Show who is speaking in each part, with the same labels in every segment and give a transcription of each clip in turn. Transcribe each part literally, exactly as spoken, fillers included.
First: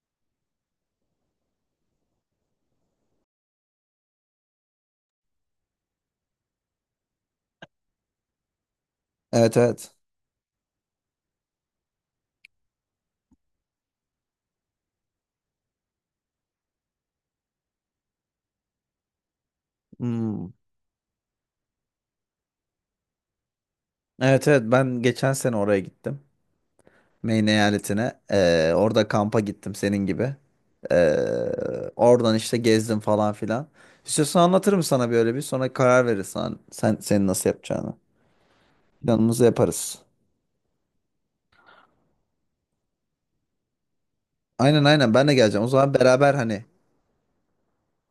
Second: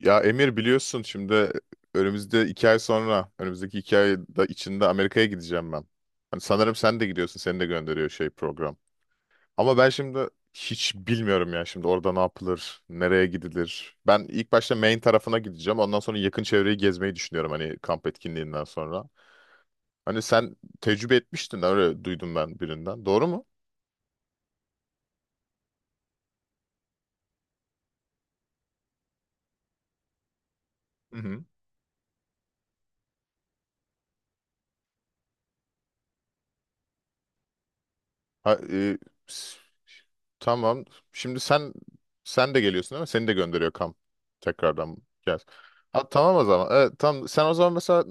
Speaker 1: Ya Emir biliyorsun şimdi önümüzde iki ay sonra, önümüzdeki iki ay da içinde Amerika'ya gideceğim ben. Hani sanırım sen de gidiyorsun, seni de gönderiyor şey program.
Speaker 2: Evet
Speaker 1: Ama ben
Speaker 2: evet.
Speaker 1: şimdi hiç bilmiyorum ya şimdi orada ne yapılır, nereye gidilir. Ben ilk başta Maine tarafına gideceğim. Ondan sonra yakın çevreyi gezmeyi düşünüyorum hani kamp etkinliğinden sonra. Hani
Speaker 2: Hmm.
Speaker 1: sen tecrübe etmiştin öyle duydum ben birinden. Doğru mu?
Speaker 2: Evet evet ben geçen sene oraya gittim. Maine eyaletine. Ee, orada kampa gittim senin gibi. Ee, oradan işte gezdim falan filan. İstiyorsan anlatırım sana böyle bir sonra karar verirsen sen senin nasıl yapacağını.
Speaker 1: Ha, e,
Speaker 2: Planımızı
Speaker 1: s-
Speaker 2: yaparız.
Speaker 1: tamam. Şimdi sen sen de geliyorsun değil mi? Seni de gönderiyor kamp.
Speaker 2: Aynen
Speaker 1: Tekrardan
Speaker 2: aynen ben de
Speaker 1: gel.
Speaker 2: geleceğim. O zaman
Speaker 1: Ha,
Speaker 2: beraber
Speaker 1: tamam o
Speaker 2: hani
Speaker 1: zaman. Evet, tamam. Sen o zaman mesela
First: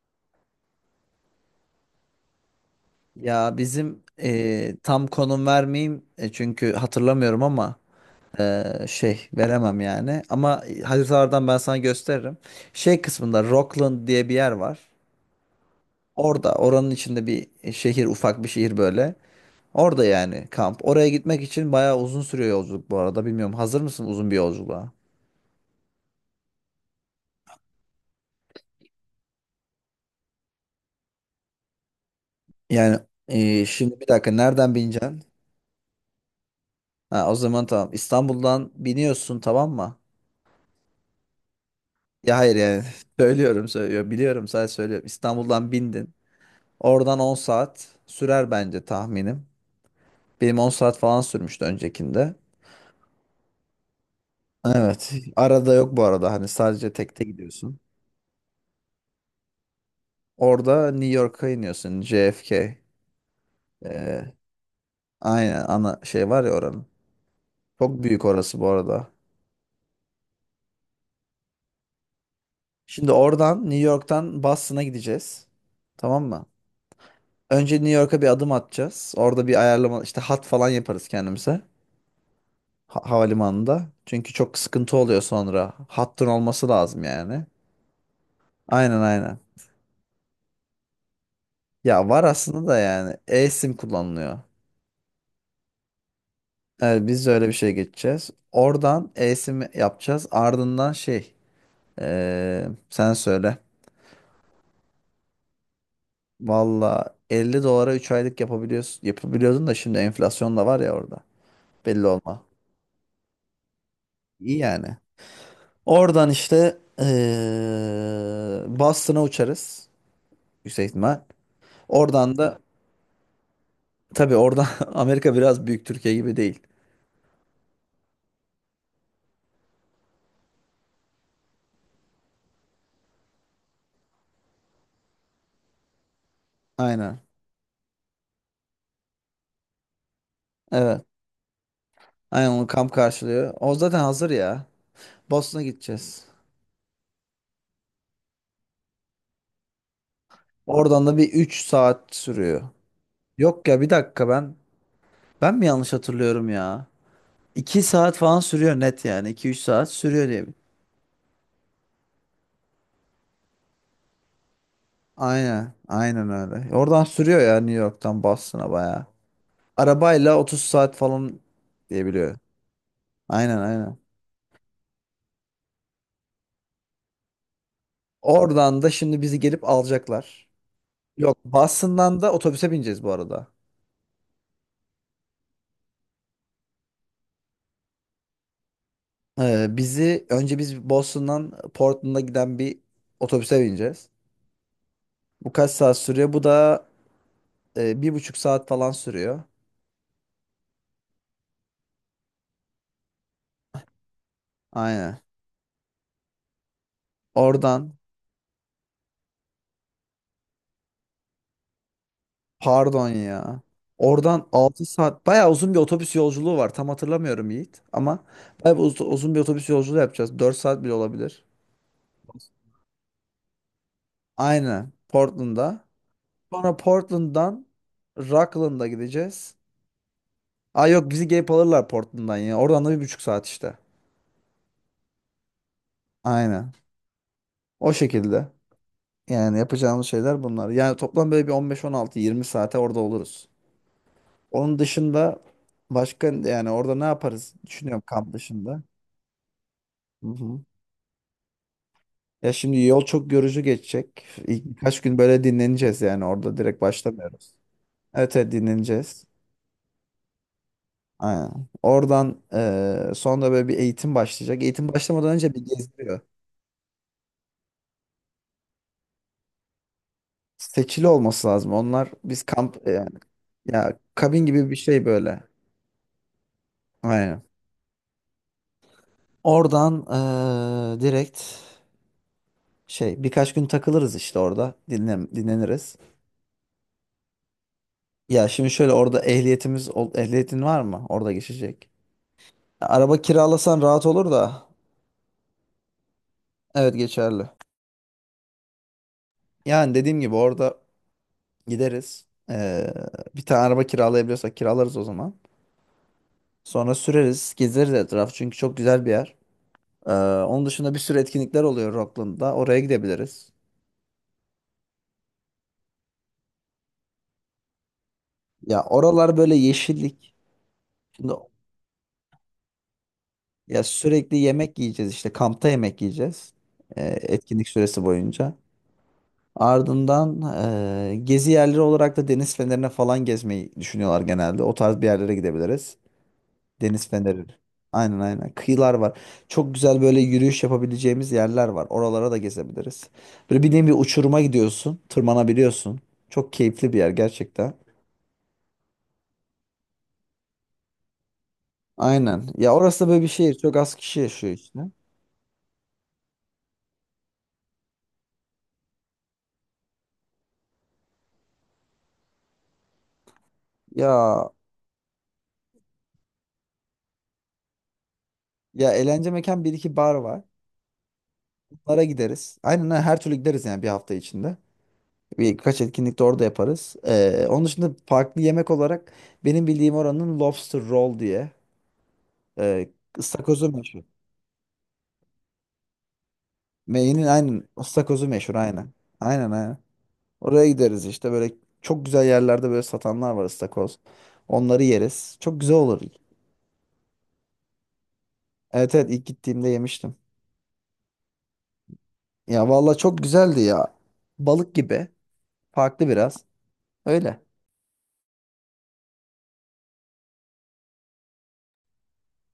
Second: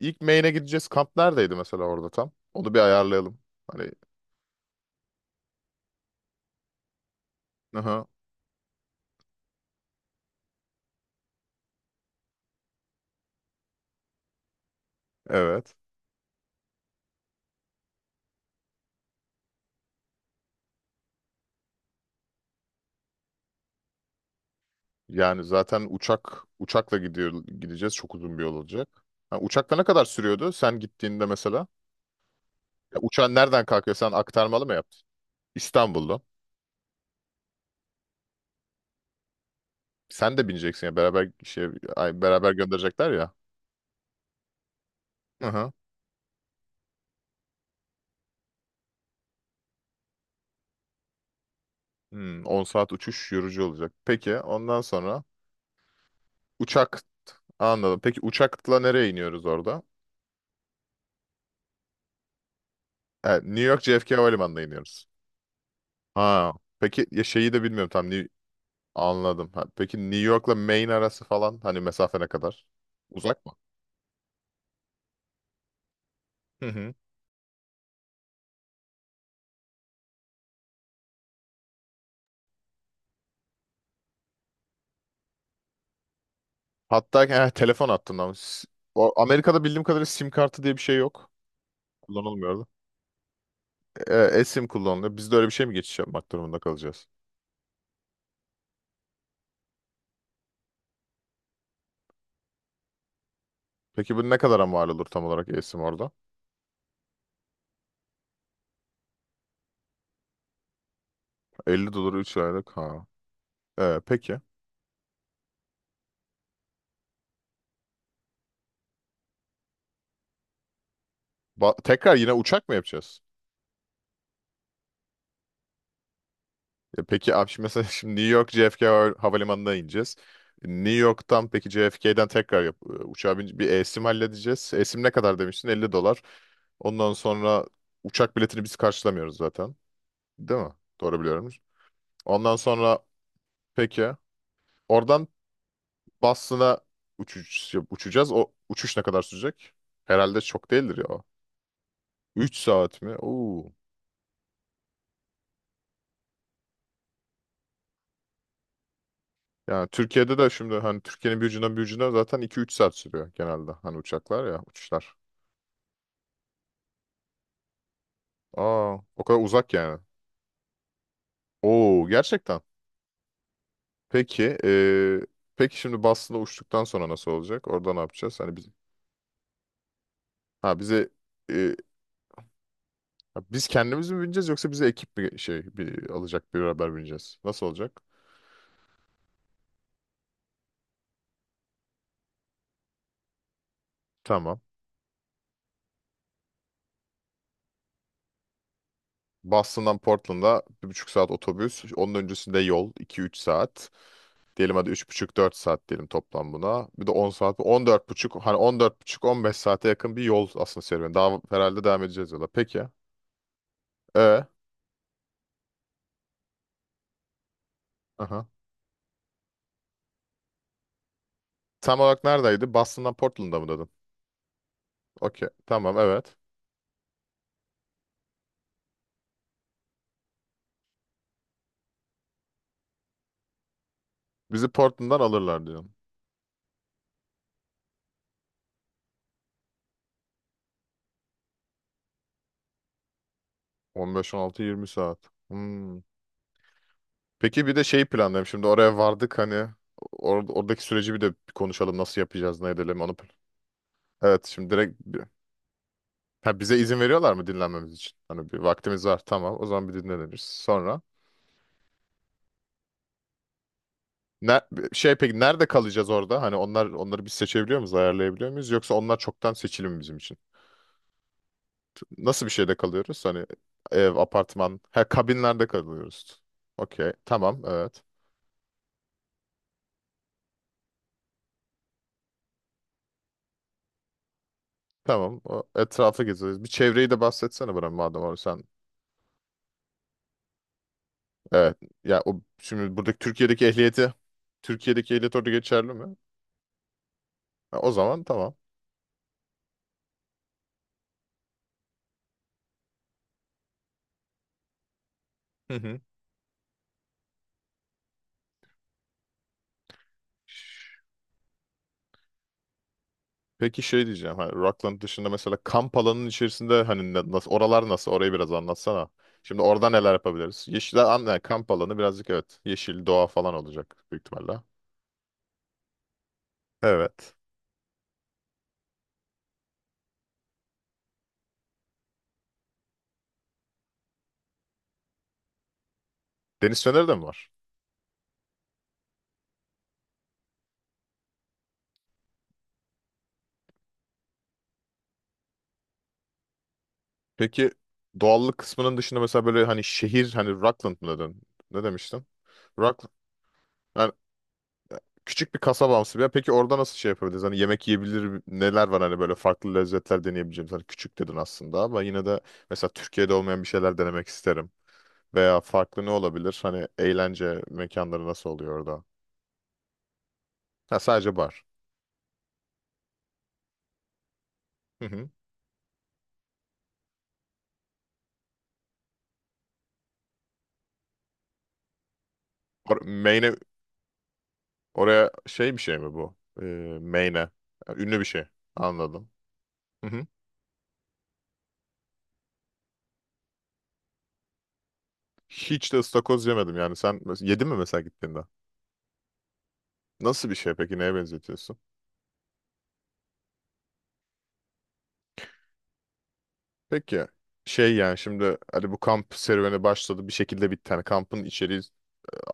Speaker 1: ilk Maine'e gideceğiz. Kamp neredeydi mesela orada tam? Onu bir ayarlayalım.
Speaker 2: ya
Speaker 1: Hani
Speaker 2: bizim ee, tam konum vermeyeyim e, çünkü hatırlamıyorum ama
Speaker 1: aha,
Speaker 2: ee, şey veremem yani. Ama haritalardan ben sana gösteririm. Şey kısmında Rockland diye bir yer var.
Speaker 1: evet.
Speaker 2: Orada oranın içinde bir şehir ufak bir şehir böyle. Orada yani kamp. Oraya gitmek için bayağı uzun sürüyor yolculuk bu arada. Bilmiyorum hazır mısın uzun bir yolculuğa?
Speaker 1: Yani zaten uçak uçakla gidiyor gideceğiz. Çok uzun bir yol olacak. Ha, uçakla ne kadar sürüyordu sen gittiğinde mesela? Ya,
Speaker 2: Yani
Speaker 1: uçağın nereden
Speaker 2: e,
Speaker 1: kalkıyor?
Speaker 2: şimdi bir
Speaker 1: Sen
Speaker 2: dakika
Speaker 1: aktarmalı mı
Speaker 2: nereden
Speaker 1: yaptın?
Speaker 2: bineceksin?
Speaker 1: İstanbul'da.
Speaker 2: Ha, o zaman tamam İstanbul'dan biniyorsun tamam mı?
Speaker 1: Sen de bineceksin ya beraber şey ay,
Speaker 2: Ya
Speaker 1: beraber
Speaker 2: hayır yani
Speaker 1: gönderecekler ya.
Speaker 2: söylüyorum söylüyorum biliyorum sadece söylüyorum. İstanbul'dan bindin. Oradan on saat sürer bence tahminim. Benim on saat falan sürmüştü öncekinde.
Speaker 1: Hmm, on saat uçuş yorucu olacak. Peki ondan
Speaker 2: Evet,
Speaker 1: sonra
Speaker 2: arada yok bu arada, hani sadece
Speaker 1: uçak
Speaker 2: tekte gidiyorsun.
Speaker 1: anladım. Peki uçakla nereye iniyoruz orada?
Speaker 2: Orada New York'a iniyorsun J F K.
Speaker 1: Evet, New York J F K
Speaker 2: Ee,
Speaker 1: Havalimanı'na iniyoruz.
Speaker 2: aynen ana şey var ya
Speaker 1: Ha,
Speaker 2: oranın.
Speaker 1: peki ya şeyi de bilmiyorum
Speaker 2: Çok
Speaker 1: tam
Speaker 2: büyük
Speaker 1: New-
Speaker 2: orası bu arada.
Speaker 1: anladım. Ha, peki New York'la Maine arası falan hani mesafe ne kadar?
Speaker 2: Şimdi
Speaker 1: Uzak mı?
Speaker 2: oradan New York'tan Boston'a gideceğiz. Tamam mı?
Speaker 1: Hı hı.
Speaker 2: Önce New York'a bir adım atacağız. Orada bir ayarlama işte hat falan yaparız kendimize. Ha- havalimanında. Çünkü çok sıkıntı oluyor sonra. Hattın olması lazım
Speaker 1: Hatta
Speaker 2: yani.
Speaker 1: eh, telefon hattından. Ama s-
Speaker 2: Aynen
Speaker 1: o
Speaker 2: aynen.
Speaker 1: Amerika'da bildiğim kadarıyla sim kartı diye bir şey yok.
Speaker 2: Ya var
Speaker 1: Kullanılmıyordu.
Speaker 2: aslında da yani eSIM
Speaker 1: E,
Speaker 2: kullanılıyor.
Speaker 1: eSIM kullanılıyor. Biz de öyle bir şey mi geçiş yapmak durumunda kalacağız?
Speaker 2: Evet, biz de öyle bir şey geçeceğiz. Oradan eSIM yapacağız. Ardından şey ee, sen söyle.
Speaker 1: Peki bu ne kadara mal olur tam olarak eSIM orada?
Speaker 2: Valla elli dolara üç aylık yapabiliyorsun, yapabiliyordun da şimdi enflasyon da var ya orada.
Speaker 1: Elli
Speaker 2: Belli
Speaker 1: dolar üç
Speaker 2: olma.
Speaker 1: aylık. Ha. Ee, peki.
Speaker 2: İyi yani. Oradan işte eee Boston'a uçarız. Yüksek ihtimal.
Speaker 1: Ba- tekrar yine
Speaker 2: Oradan da
Speaker 1: uçak mı yapacağız?
Speaker 2: tabii oradan Amerika biraz büyük, Türkiye gibi değil.
Speaker 1: E, peki abi şimdi mesela şimdi New York J F K hava- havalimanına ineceğiz. E, New York'tan peki J F K'den tekrar yap e, uçağa bin bir esim halledeceğiz. Esim ne kadar demiştin? elli dolar. Ondan
Speaker 2: Aynen.
Speaker 1: sonra uçak biletini biz karşılamıyoruz zaten. Değil mi?
Speaker 2: Evet.
Speaker 1: Doğru biliyorum.
Speaker 2: Aynen,
Speaker 1: Ondan
Speaker 2: onu kamp
Speaker 1: sonra
Speaker 2: karşılıyor. O zaten
Speaker 1: peki
Speaker 2: hazır ya.
Speaker 1: oradan
Speaker 2: Boston'a gideceğiz.
Speaker 1: Boston'a uçuş, uçacağız. O uçuş ne kadar sürecek? Herhalde çok değildir
Speaker 2: Oradan da
Speaker 1: ya.
Speaker 2: bir üç saat
Speaker 1: Üç
Speaker 2: sürüyor.
Speaker 1: saat mi?
Speaker 2: Yok
Speaker 1: Oo.
Speaker 2: ya bir dakika, ben ben mi yanlış hatırlıyorum ya? iki saat falan sürüyor net yani. iki üç
Speaker 1: Yani
Speaker 2: saat sürüyor
Speaker 1: Türkiye'de
Speaker 2: diye.
Speaker 1: de şimdi hani Türkiye'nin bir ucundan bir ucuna zaten iki üç saat sürüyor genelde. Hani uçaklar ya uçuşlar.
Speaker 2: Aynen. Aynen öyle. Oradan sürüyor ya, New York'tan Boston'a
Speaker 1: Aa,
Speaker 2: bayağı.
Speaker 1: o kadar uzak yani.
Speaker 2: Arabayla otuz saat falan diye
Speaker 1: Oo,
Speaker 2: biliyorum.
Speaker 1: gerçekten.
Speaker 2: Aynen aynen.
Speaker 1: Peki eee, peki şimdi Boston'a uçtuktan sonra nasıl olacak? Orada ne yapacağız? Hani biz,
Speaker 2: Oradan da şimdi bizi gelip alacaklar.
Speaker 1: ha bize
Speaker 2: Yok,
Speaker 1: eee,
Speaker 2: Boston'dan da otobüse bineceğiz bu
Speaker 1: ha,
Speaker 2: arada.
Speaker 1: biz kendimiz mi bineceğiz yoksa bize ekip bir şey bir, alacak bir haber bineceğiz? Nasıl olacak?
Speaker 2: Ee, bizi önce biz Boston'dan Portland'a giden bir otobüse bineceğiz.
Speaker 1: Tamam.
Speaker 2: Bu kaç saat sürüyor? Bu da e, bir buçuk saat falan sürüyor.
Speaker 1: Boston'dan Portland'a bir buçuk saat otobüs. Onun öncesinde yol iki üç saat. Diyelim hadi üç
Speaker 2: Aynen.
Speaker 1: buçuk dört saat diyelim toplam buna. Bir de on saat. on
Speaker 2: Oradan
Speaker 1: dört buçuk, hani on dört buçuk on beş saate yakın bir yol aslında serüveni. Daha herhalde devam edeceğiz yola. Peki.
Speaker 2: Pardon ya.
Speaker 1: E,
Speaker 2: Oradan altı saat bayağı uzun bir otobüs yolculuğu var. Tam hatırlamıyorum Yiğit ama
Speaker 1: aha.
Speaker 2: bayağı bir uz- uzun bir otobüs yolculuğu yapacağız. Dört saat bile olabilir.
Speaker 1: Tam olarak neredeydi? Boston'dan Portland'a mı dedin?
Speaker 2: Aynen.
Speaker 1: Okey.
Speaker 2: Portland'a.
Speaker 1: Tamam, evet.
Speaker 2: Sonra Portland'dan Rockland'a gideceğiz. Aa, yok, bizi gelip alırlar Portland'dan ya. Oradan da bir buçuk saat işte.
Speaker 1: Bizi Portland'dan alırlar diyorsun.
Speaker 2: Aynen. O şekilde. Yani yapacağımız şeyler bunlar. Yani toplam böyle bir on beş on altı yirmi saate orada oluruz.
Speaker 1: on beş on altı,
Speaker 2: Onun
Speaker 1: yirmi saat.
Speaker 2: dışında
Speaker 1: Hmm.
Speaker 2: başka yani orada ne yaparız
Speaker 1: Peki bir de
Speaker 2: düşünüyorum
Speaker 1: şeyi
Speaker 2: kamp
Speaker 1: planlayalım. Şimdi
Speaker 2: dışında.
Speaker 1: oraya vardık hani
Speaker 2: Hı
Speaker 1: or-
Speaker 2: hı.
Speaker 1: oradaki süreci bir de bir konuşalım. Nasıl
Speaker 2: Ya
Speaker 1: yapacağız, ne
Speaker 2: şimdi
Speaker 1: edelim
Speaker 2: yol
Speaker 1: onu. plan-
Speaker 2: çok yorucu geçecek.
Speaker 1: Evet
Speaker 2: İlk
Speaker 1: şimdi direkt
Speaker 2: birkaç gün
Speaker 1: bir-
Speaker 2: böyle dinleneceğiz, yani orada
Speaker 1: ha, bize
Speaker 2: direkt
Speaker 1: izin veriyorlar mı
Speaker 2: başlamıyoruz.
Speaker 1: dinlenmemiz için?
Speaker 2: Evet,
Speaker 1: Hani
Speaker 2: evet,
Speaker 1: bir vaktimiz var
Speaker 2: dinleneceğiz.
Speaker 1: tamam. O zaman bir dinleniriz. Sonra
Speaker 2: Aynen. Oradan eee sonra böyle bir eğitim
Speaker 1: Ne,
Speaker 2: başlayacak. Eğitim
Speaker 1: şey
Speaker 2: başlamadan
Speaker 1: peki
Speaker 2: önce bir
Speaker 1: nerede kalacağız
Speaker 2: gezdiriyor.
Speaker 1: orada? Hani onlar onları biz seçebiliyor muyuz, ayarlayabiliyor muyuz? Yoksa onlar çoktan seçili mi bizim için?
Speaker 2: Seçili olması lazım. Onlar biz
Speaker 1: Nasıl bir şeyde
Speaker 2: kamp yani
Speaker 1: kalıyoruz? Hani
Speaker 2: ya
Speaker 1: ev,
Speaker 2: kabin gibi bir
Speaker 1: apartman, ha,
Speaker 2: şey böyle.
Speaker 1: kabinlerde kalıyoruz. Okey,
Speaker 2: Aynen.
Speaker 1: tamam, evet.
Speaker 2: Oradan eee, direkt şey birkaç gün takılırız işte orada dinlen
Speaker 1: Tamam, o
Speaker 2: dinleniriz.
Speaker 1: etrafı gezeriz. Bir çevreyi de bahsetsene bana madem orada
Speaker 2: Ya
Speaker 1: sen.
Speaker 2: şimdi şöyle orada ehliyetimiz ol- ehliyetin var mı? Orada
Speaker 1: Evet,
Speaker 2: geçecek.
Speaker 1: ya o şimdi
Speaker 2: Araba
Speaker 1: buradaki Türkiye'deki
Speaker 2: kiralasan rahat
Speaker 1: ehliyeti,
Speaker 2: olur da
Speaker 1: Türkiye'deki ehliyet orada geçerli mi?
Speaker 2: evet geçerli.
Speaker 1: Ha, o zaman tamam.
Speaker 2: Yani dediğim gibi orada gideriz. Ee, bir tane araba kiralayabiliyorsak kiralarız o zaman.
Speaker 1: Hı hı.
Speaker 2: Sonra süreriz, gezeriz etraf, çünkü çok güzel bir yer. Ee, onun dışında bir sürü etkinlikler oluyor Rockland'da. Oraya gidebiliriz.
Speaker 1: Peki şey diyeceğim. Hani Rockland dışında mesela kamp alanının içerisinde hani ne- nasıl oralar nasıl? Orayı biraz
Speaker 2: Ya
Speaker 1: anlatsana.
Speaker 2: oralar böyle
Speaker 1: Şimdi orada neler
Speaker 2: yeşillik.
Speaker 1: yapabiliriz? Yeşil alan,
Speaker 2: Şimdi
Speaker 1: yani kamp alanı birazcık evet. Yeşil doğa falan
Speaker 2: ya
Speaker 1: olacak büyük
Speaker 2: sürekli
Speaker 1: ihtimalle.
Speaker 2: yemek yiyeceğiz, işte kampta yemek yiyeceğiz. Ee,
Speaker 1: Evet.
Speaker 2: etkinlik süresi boyunca. Ardından ee, gezi yerleri olarak da deniz fenerine falan gezmeyi düşünüyorlar genelde. O tarz bir yerlere gidebiliriz.
Speaker 1: Deniz feneri
Speaker 2: Deniz
Speaker 1: de mi
Speaker 2: feneri.
Speaker 1: var?
Speaker 2: Aynen aynen. Kıyılar var. Çok güzel böyle yürüyüş yapabileceğimiz yerler var. Oralara da gezebiliriz. Böyle bir nevi uçuruma gidiyorsun. Tırmanabiliyorsun. Çok keyifli bir yer
Speaker 1: Peki
Speaker 2: gerçekten.
Speaker 1: doğallık kısmının dışında mesela böyle hani şehir hani Rockland mı dedin? Ne demiştin?
Speaker 2: Aynen. Ya orası da
Speaker 1: Rockland.
Speaker 2: böyle bir şehir. Çok az
Speaker 1: Yani
Speaker 2: kişi yaşıyor işte.
Speaker 1: küçük bir kasabamsı bir yer. Peki orada nasıl şey yapabiliriz? Hani yemek yiyebilir neler var hani böyle farklı lezzetler deneyebileceğimiz. Hani küçük dedin aslında ama yine de mesela Türkiye'de olmayan bir şeyler denemek
Speaker 2: Ya
Speaker 1: isterim. Veya farklı ne olabilir? Hani eğlence mekanları nasıl oluyor
Speaker 2: ya
Speaker 1: orada?
Speaker 2: eğlence mekan bir iki bar var.
Speaker 1: Ha, sadece bar.
Speaker 2: Bunlara gideriz. Aynen aynen. Her türlü gideriz yani bir hafta içinde.
Speaker 1: Hı hı.
Speaker 2: Birkaç etkinlik de orada yaparız. Ee, onun dışında farklı yemek olarak benim bildiğim oranın lobster roll diye e,
Speaker 1: Or main'e
Speaker 2: ıstakozu meşhur.
Speaker 1: oraya şey bir şey mi bu? Ee,
Speaker 2: Meyinin
Speaker 1: main'e.
Speaker 2: aynen.
Speaker 1: Ha, ünlü bir
Speaker 2: Istakozu
Speaker 1: şey.
Speaker 2: meşhur aynen.
Speaker 1: Anladım.
Speaker 2: Aynen aynen.
Speaker 1: Hı hı.
Speaker 2: Oraya gideriz işte böyle çok güzel yerlerde böyle satanlar var ıstakoz. Onları yeriz. Çok güzel
Speaker 1: Hiç de
Speaker 2: olur.
Speaker 1: ıstakoz yemedim yani. Sen mes- yedin mi mesela gittiğinde?
Speaker 2: Evet evet ilk gittiğimde yemiştim.
Speaker 1: Nasıl bir şey peki? Neye benzetiyorsun?
Speaker 2: Ya valla çok güzeldi ya. Balık gibi. Farklı biraz.
Speaker 1: Peki
Speaker 2: Öyle.
Speaker 1: şey yani şimdi hani bu kamp serüveni başladı bir şekilde bitti. Hani kampın içeriği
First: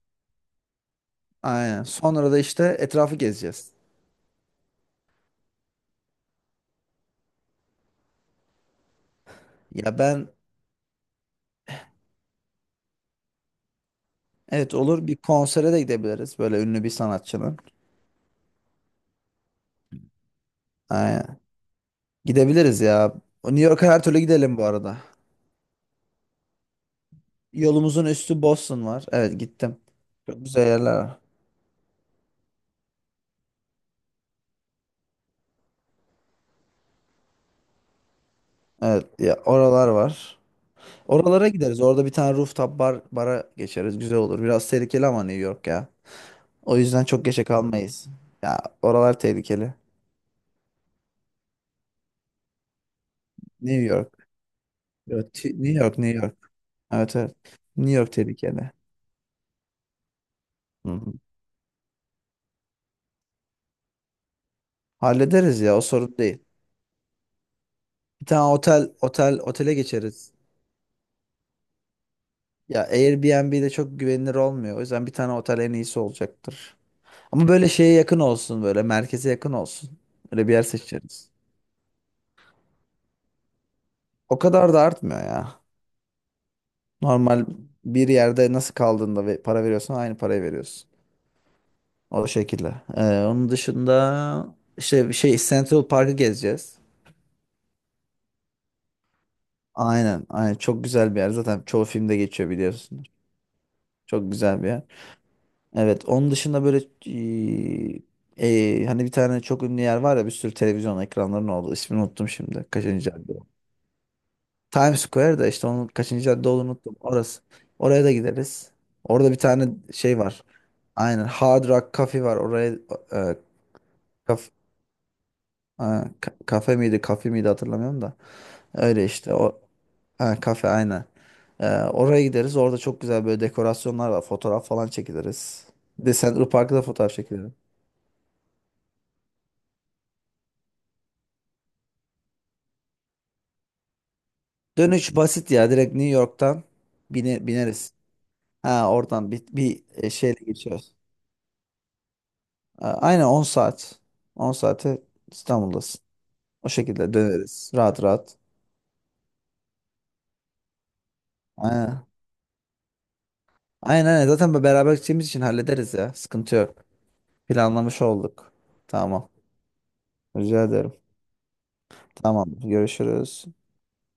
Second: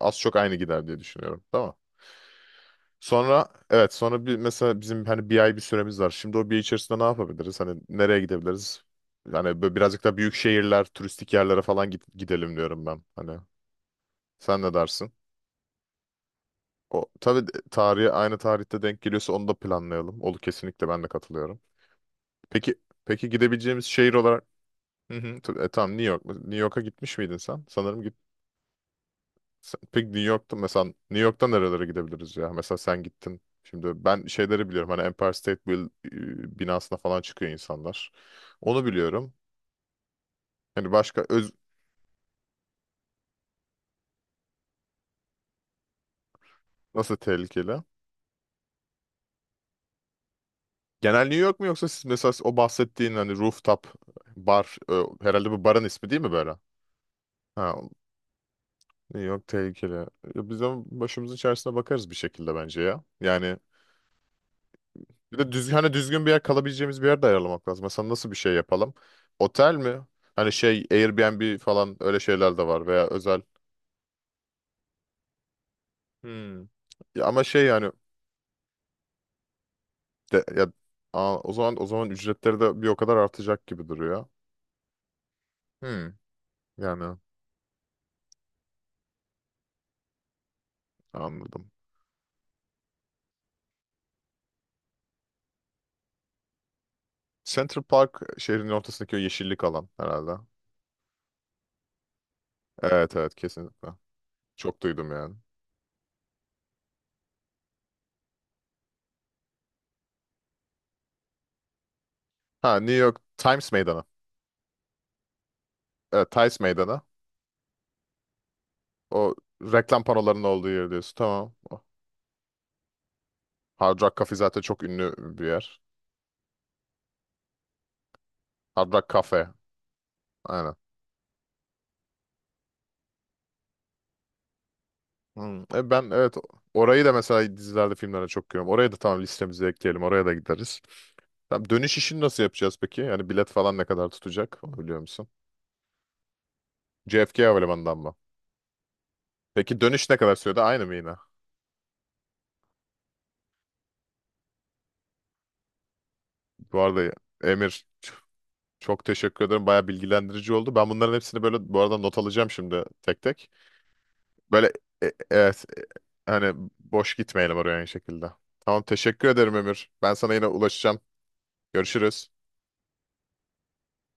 Speaker 1: az çok aynı gider diye düşünüyorum. Tamam.
Speaker 2: Aynen. Sonra da işte etrafı
Speaker 1: Sonra
Speaker 2: gezeceğiz.
Speaker 1: evet sonra bir mesela bizim hani bir ay bir süremiz var. Şimdi o bir ay içerisinde ne yapabiliriz? Hani nereye gidebiliriz? Hani böyle
Speaker 2: Ya
Speaker 1: birazcık da
Speaker 2: ben,
Speaker 1: büyük şehirler, turistik yerlere falan git- gidelim diyorum ben. Hani sen ne
Speaker 2: evet, olur,
Speaker 1: dersin?
Speaker 2: bir konsere de gidebiliriz. Böyle ünlü bir
Speaker 1: O tabii
Speaker 2: sanatçının.
Speaker 1: de- tarihi aynı tarihte denk geliyorsa onu da planlayalım. Olur kesinlikle, ben de
Speaker 2: Aynen.
Speaker 1: katılıyorum. Peki,
Speaker 2: Gidebiliriz ya.
Speaker 1: peki
Speaker 2: O, New York'a
Speaker 1: gidebileceğimiz
Speaker 2: her
Speaker 1: şehir
Speaker 2: türlü
Speaker 1: olarak.
Speaker 2: gidelim bu arada.
Speaker 1: Hı hı, t- e, tamam, New York mu? New York'a gitmiş miydin sen? Sanırım.
Speaker 2: Yolumuzun üstü Boston var. Evet gittim.
Speaker 1: Sen- Peki New
Speaker 2: Çok
Speaker 1: York'ta
Speaker 2: güzel
Speaker 1: mesela
Speaker 2: yerler
Speaker 1: New
Speaker 2: var.
Speaker 1: York'ta nerelere gidebiliriz ya? Mesela sen gittin. Şimdi ben şeyleri biliyorum. Hani Empire State Build e, binasına falan çıkıyor insanlar. Onu
Speaker 2: Evet,
Speaker 1: biliyorum.
Speaker 2: ya oralar var.
Speaker 1: Hani başka
Speaker 2: Oralara
Speaker 1: öz
Speaker 2: gideriz. Orada bir tane rooftop bar bara geçeriz. Güzel olur. Biraz tehlikeli ama New York ya. O yüzden
Speaker 1: nasıl
Speaker 2: çok geçe
Speaker 1: tehlikeli?
Speaker 2: kalmayız. Ya, oralar tehlikeli.
Speaker 1: Genel New York mu yoksa siz mesela o bahsettiğin hani
Speaker 2: New
Speaker 1: rooftop
Speaker 2: York.
Speaker 1: bar e,
Speaker 2: Yo,
Speaker 1: herhalde
Speaker 2: T-
Speaker 1: bu
Speaker 2: New
Speaker 1: barın
Speaker 2: York,
Speaker 1: ismi
Speaker 2: New
Speaker 1: değil mi böyle?
Speaker 2: York. Evet evet.
Speaker 1: Ha,
Speaker 2: New York tehlikeli.
Speaker 1: New York tehlikeli. Ya, biz de
Speaker 2: Hı hı.
Speaker 1: başımızın içerisine bakarız bir şekilde bence ya. Yani bir de
Speaker 2: Hallederiz
Speaker 1: düzgün,
Speaker 2: ya, o
Speaker 1: hani
Speaker 2: sorun
Speaker 1: düzgün bir
Speaker 2: değil.
Speaker 1: yer kalabileceğimiz bir yer de ayarlamak lazım. Mesela
Speaker 2: Bir
Speaker 1: nasıl bir
Speaker 2: tane
Speaker 1: şey
Speaker 2: otel
Speaker 1: yapalım?
Speaker 2: otel
Speaker 1: Otel
Speaker 2: otele
Speaker 1: mi?
Speaker 2: geçeriz.
Speaker 1: Hani şey Airbnb falan öyle şeyler de
Speaker 2: Ya
Speaker 1: var veya özel.
Speaker 2: Airbnb'de çok güvenilir olmuyor. O yüzden bir tane otel en iyisi
Speaker 1: Hmm.
Speaker 2: olacaktır.
Speaker 1: Ya ama
Speaker 2: Ama
Speaker 1: şey
Speaker 2: böyle
Speaker 1: yani
Speaker 2: şeye yakın olsun, böyle merkeze yakın olsun.
Speaker 1: de,
Speaker 2: Öyle bir yer
Speaker 1: ya
Speaker 2: seçeriz.
Speaker 1: aa, o zaman o zaman ücretleri de bir o kadar artacak gibi duruyor.
Speaker 2: O kadar da artmıyor ya.
Speaker 1: Hmm. Yani
Speaker 2: Normal bir yerde nasıl kaldığında ve para veriyorsan aynı parayı veriyorsun.
Speaker 1: anladım.
Speaker 2: O şekilde. Ee, onun dışında işte bir şey Central Park'ı gezeceğiz.
Speaker 1: Central Park şehrin ortasındaki o yeşillik alan
Speaker 2: Aynen,
Speaker 1: herhalde.
Speaker 2: aynen, çok güzel bir yer. Zaten çoğu filmde geçiyor, biliyorsunuz.
Speaker 1: Evet, evet, kesinlikle.
Speaker 2: Çok güzel bir yer.
Speaker 1: Çok duydum yani.
Speaker 2: Evet, onun dışında böyle e, e, hani bir tane çok ünlü yer var ya, bir sürü televizyon ekranlarının olduğu. İsmini unuttum şimdi.
Speaker 1: Ha, New
Speaker 2: Kaçıncı
Speaker 1: York
Speaker 2: cadde?
Speaker 1: Times Meydanı.
Speaker 2: Times Square da işte, onun kaçıncı
Speaker 1: Evet,
Speaker 2: cadde
Speaker 1: Times
Speaker 2: olduğunu unuttum.
Speaker 1: Meydanı.
Speaker 2: Orası. Oraya da gideriz. Orada
Speaker 1: O
Speaker 2: bir tane
Speaker 1: reklam
Speaker 2: şey
Speaker 1: panolarının
Speaker 2: var.
Speaker 1: olduğu yer diyorsun.
Speaker 2: Aynen,
Speaker 1: Tamam.
Speaker 2: Hard Rock Cafe var. Oraya e,
Speaker 1: Hard Rock Cafe
Speaker 2: kaf,
Speaker 1: zaten çok ünlü bir yer.
Speaker 2: e, ka- kafe miydi, kafe miydi, hatırlamıyorum da.
Speaker 1: Hard
Speaker 2: Öyle
Speaker 1: Rock
Speaker 2: işte
Speaker 1: Cafe.
Speaker 2: o, ha, kafe
Speaker 1: Aynen.
Speaker 2: aynen. E, oraya gideriz. Orada çok güzel böyle dekorasyonlar var. Fotoğraf falan
Speaker 1: Hmm.
Speaker 2: çekiliriz.
Speaker 1: E
Speaker 2: Bir
Speaker 1: ben
Speaker 2: de
Speaker 1: evet
Speaker 2: Central Park'ta da
Speaker 1: orayı
Speaker 2: fotoğraf
Speaker 1: da
Speaker 2: çekilirim.
Speaker 1: mesela dizilerde filmlerde çok görüyorum. Oraya da tamam, listemize ekleyelim. Oraya da gideriz. Tamam, dönüş işini nasıl yapacağız peki? Yani bilet falan ne kadar tutacak? Onu biliyor
Speaker 2: Dönüş
Speaker 1: musun?
Speaker 2: basit ya. Direkt New York'tan
Speaker 1: J F K
Speaker 2: bine, bineriz.
Speaker 1: Havalimanı'ndan mı?
Speaker 2: Ha, oradan bir,
Speaker 1: Peki
Speaker 2: bir e,
Speaker 1: dönüş ne kadar
Speaker 2: şeyle
Speaker 1: sürede? Aynı mı
Speaker 2: geçiyoruz.
Speaker 1: yine?
Speaker 2: A- Aynen on saat. On saate İstanbul'dasın. O
Speaker 1: Bu arada
Speaker 2: şekilde döneriz.
Speaker 1: Emir,
Speaker 2: Rahat
Speaker 1: ç-
Speaker 2: rahat.
Speaker 1: çok teşekkür ederim. Baya bilgilendirici oldu. Ben bunların hepsini böyle bu arada
Speaker 2: Aynen.
Speaker 1: not alacağım şimdi tek tek.
Speaker 2: Aynen aynen. Zaten be-
Speaker 1: Böyle
Speaker 2: beraber
Speaker 1: e- e,
Speaker 2: gideceğimiz için
Speaker 1: evet, e,
Speaker 2: hallederiz ya. Sıkıntı
Speaker 1: hani
Speaker 2: yok.
Speaker 1: boş gitmeyelim oraya aynı
Speaker 2: Planlamış
Speaker 1: şekilde.
Speaker 2: olduk.
Speaker 1: Tamam, teşekkür
Speaker 2: Tamam.
Speaker 1: ederim Emir. Ben sana yine
Speaker 2: Rica ederim.
Speaker 1: ulaşacağım. Görüşürüz.
Speaker 2: Tamam. Görüşürüz.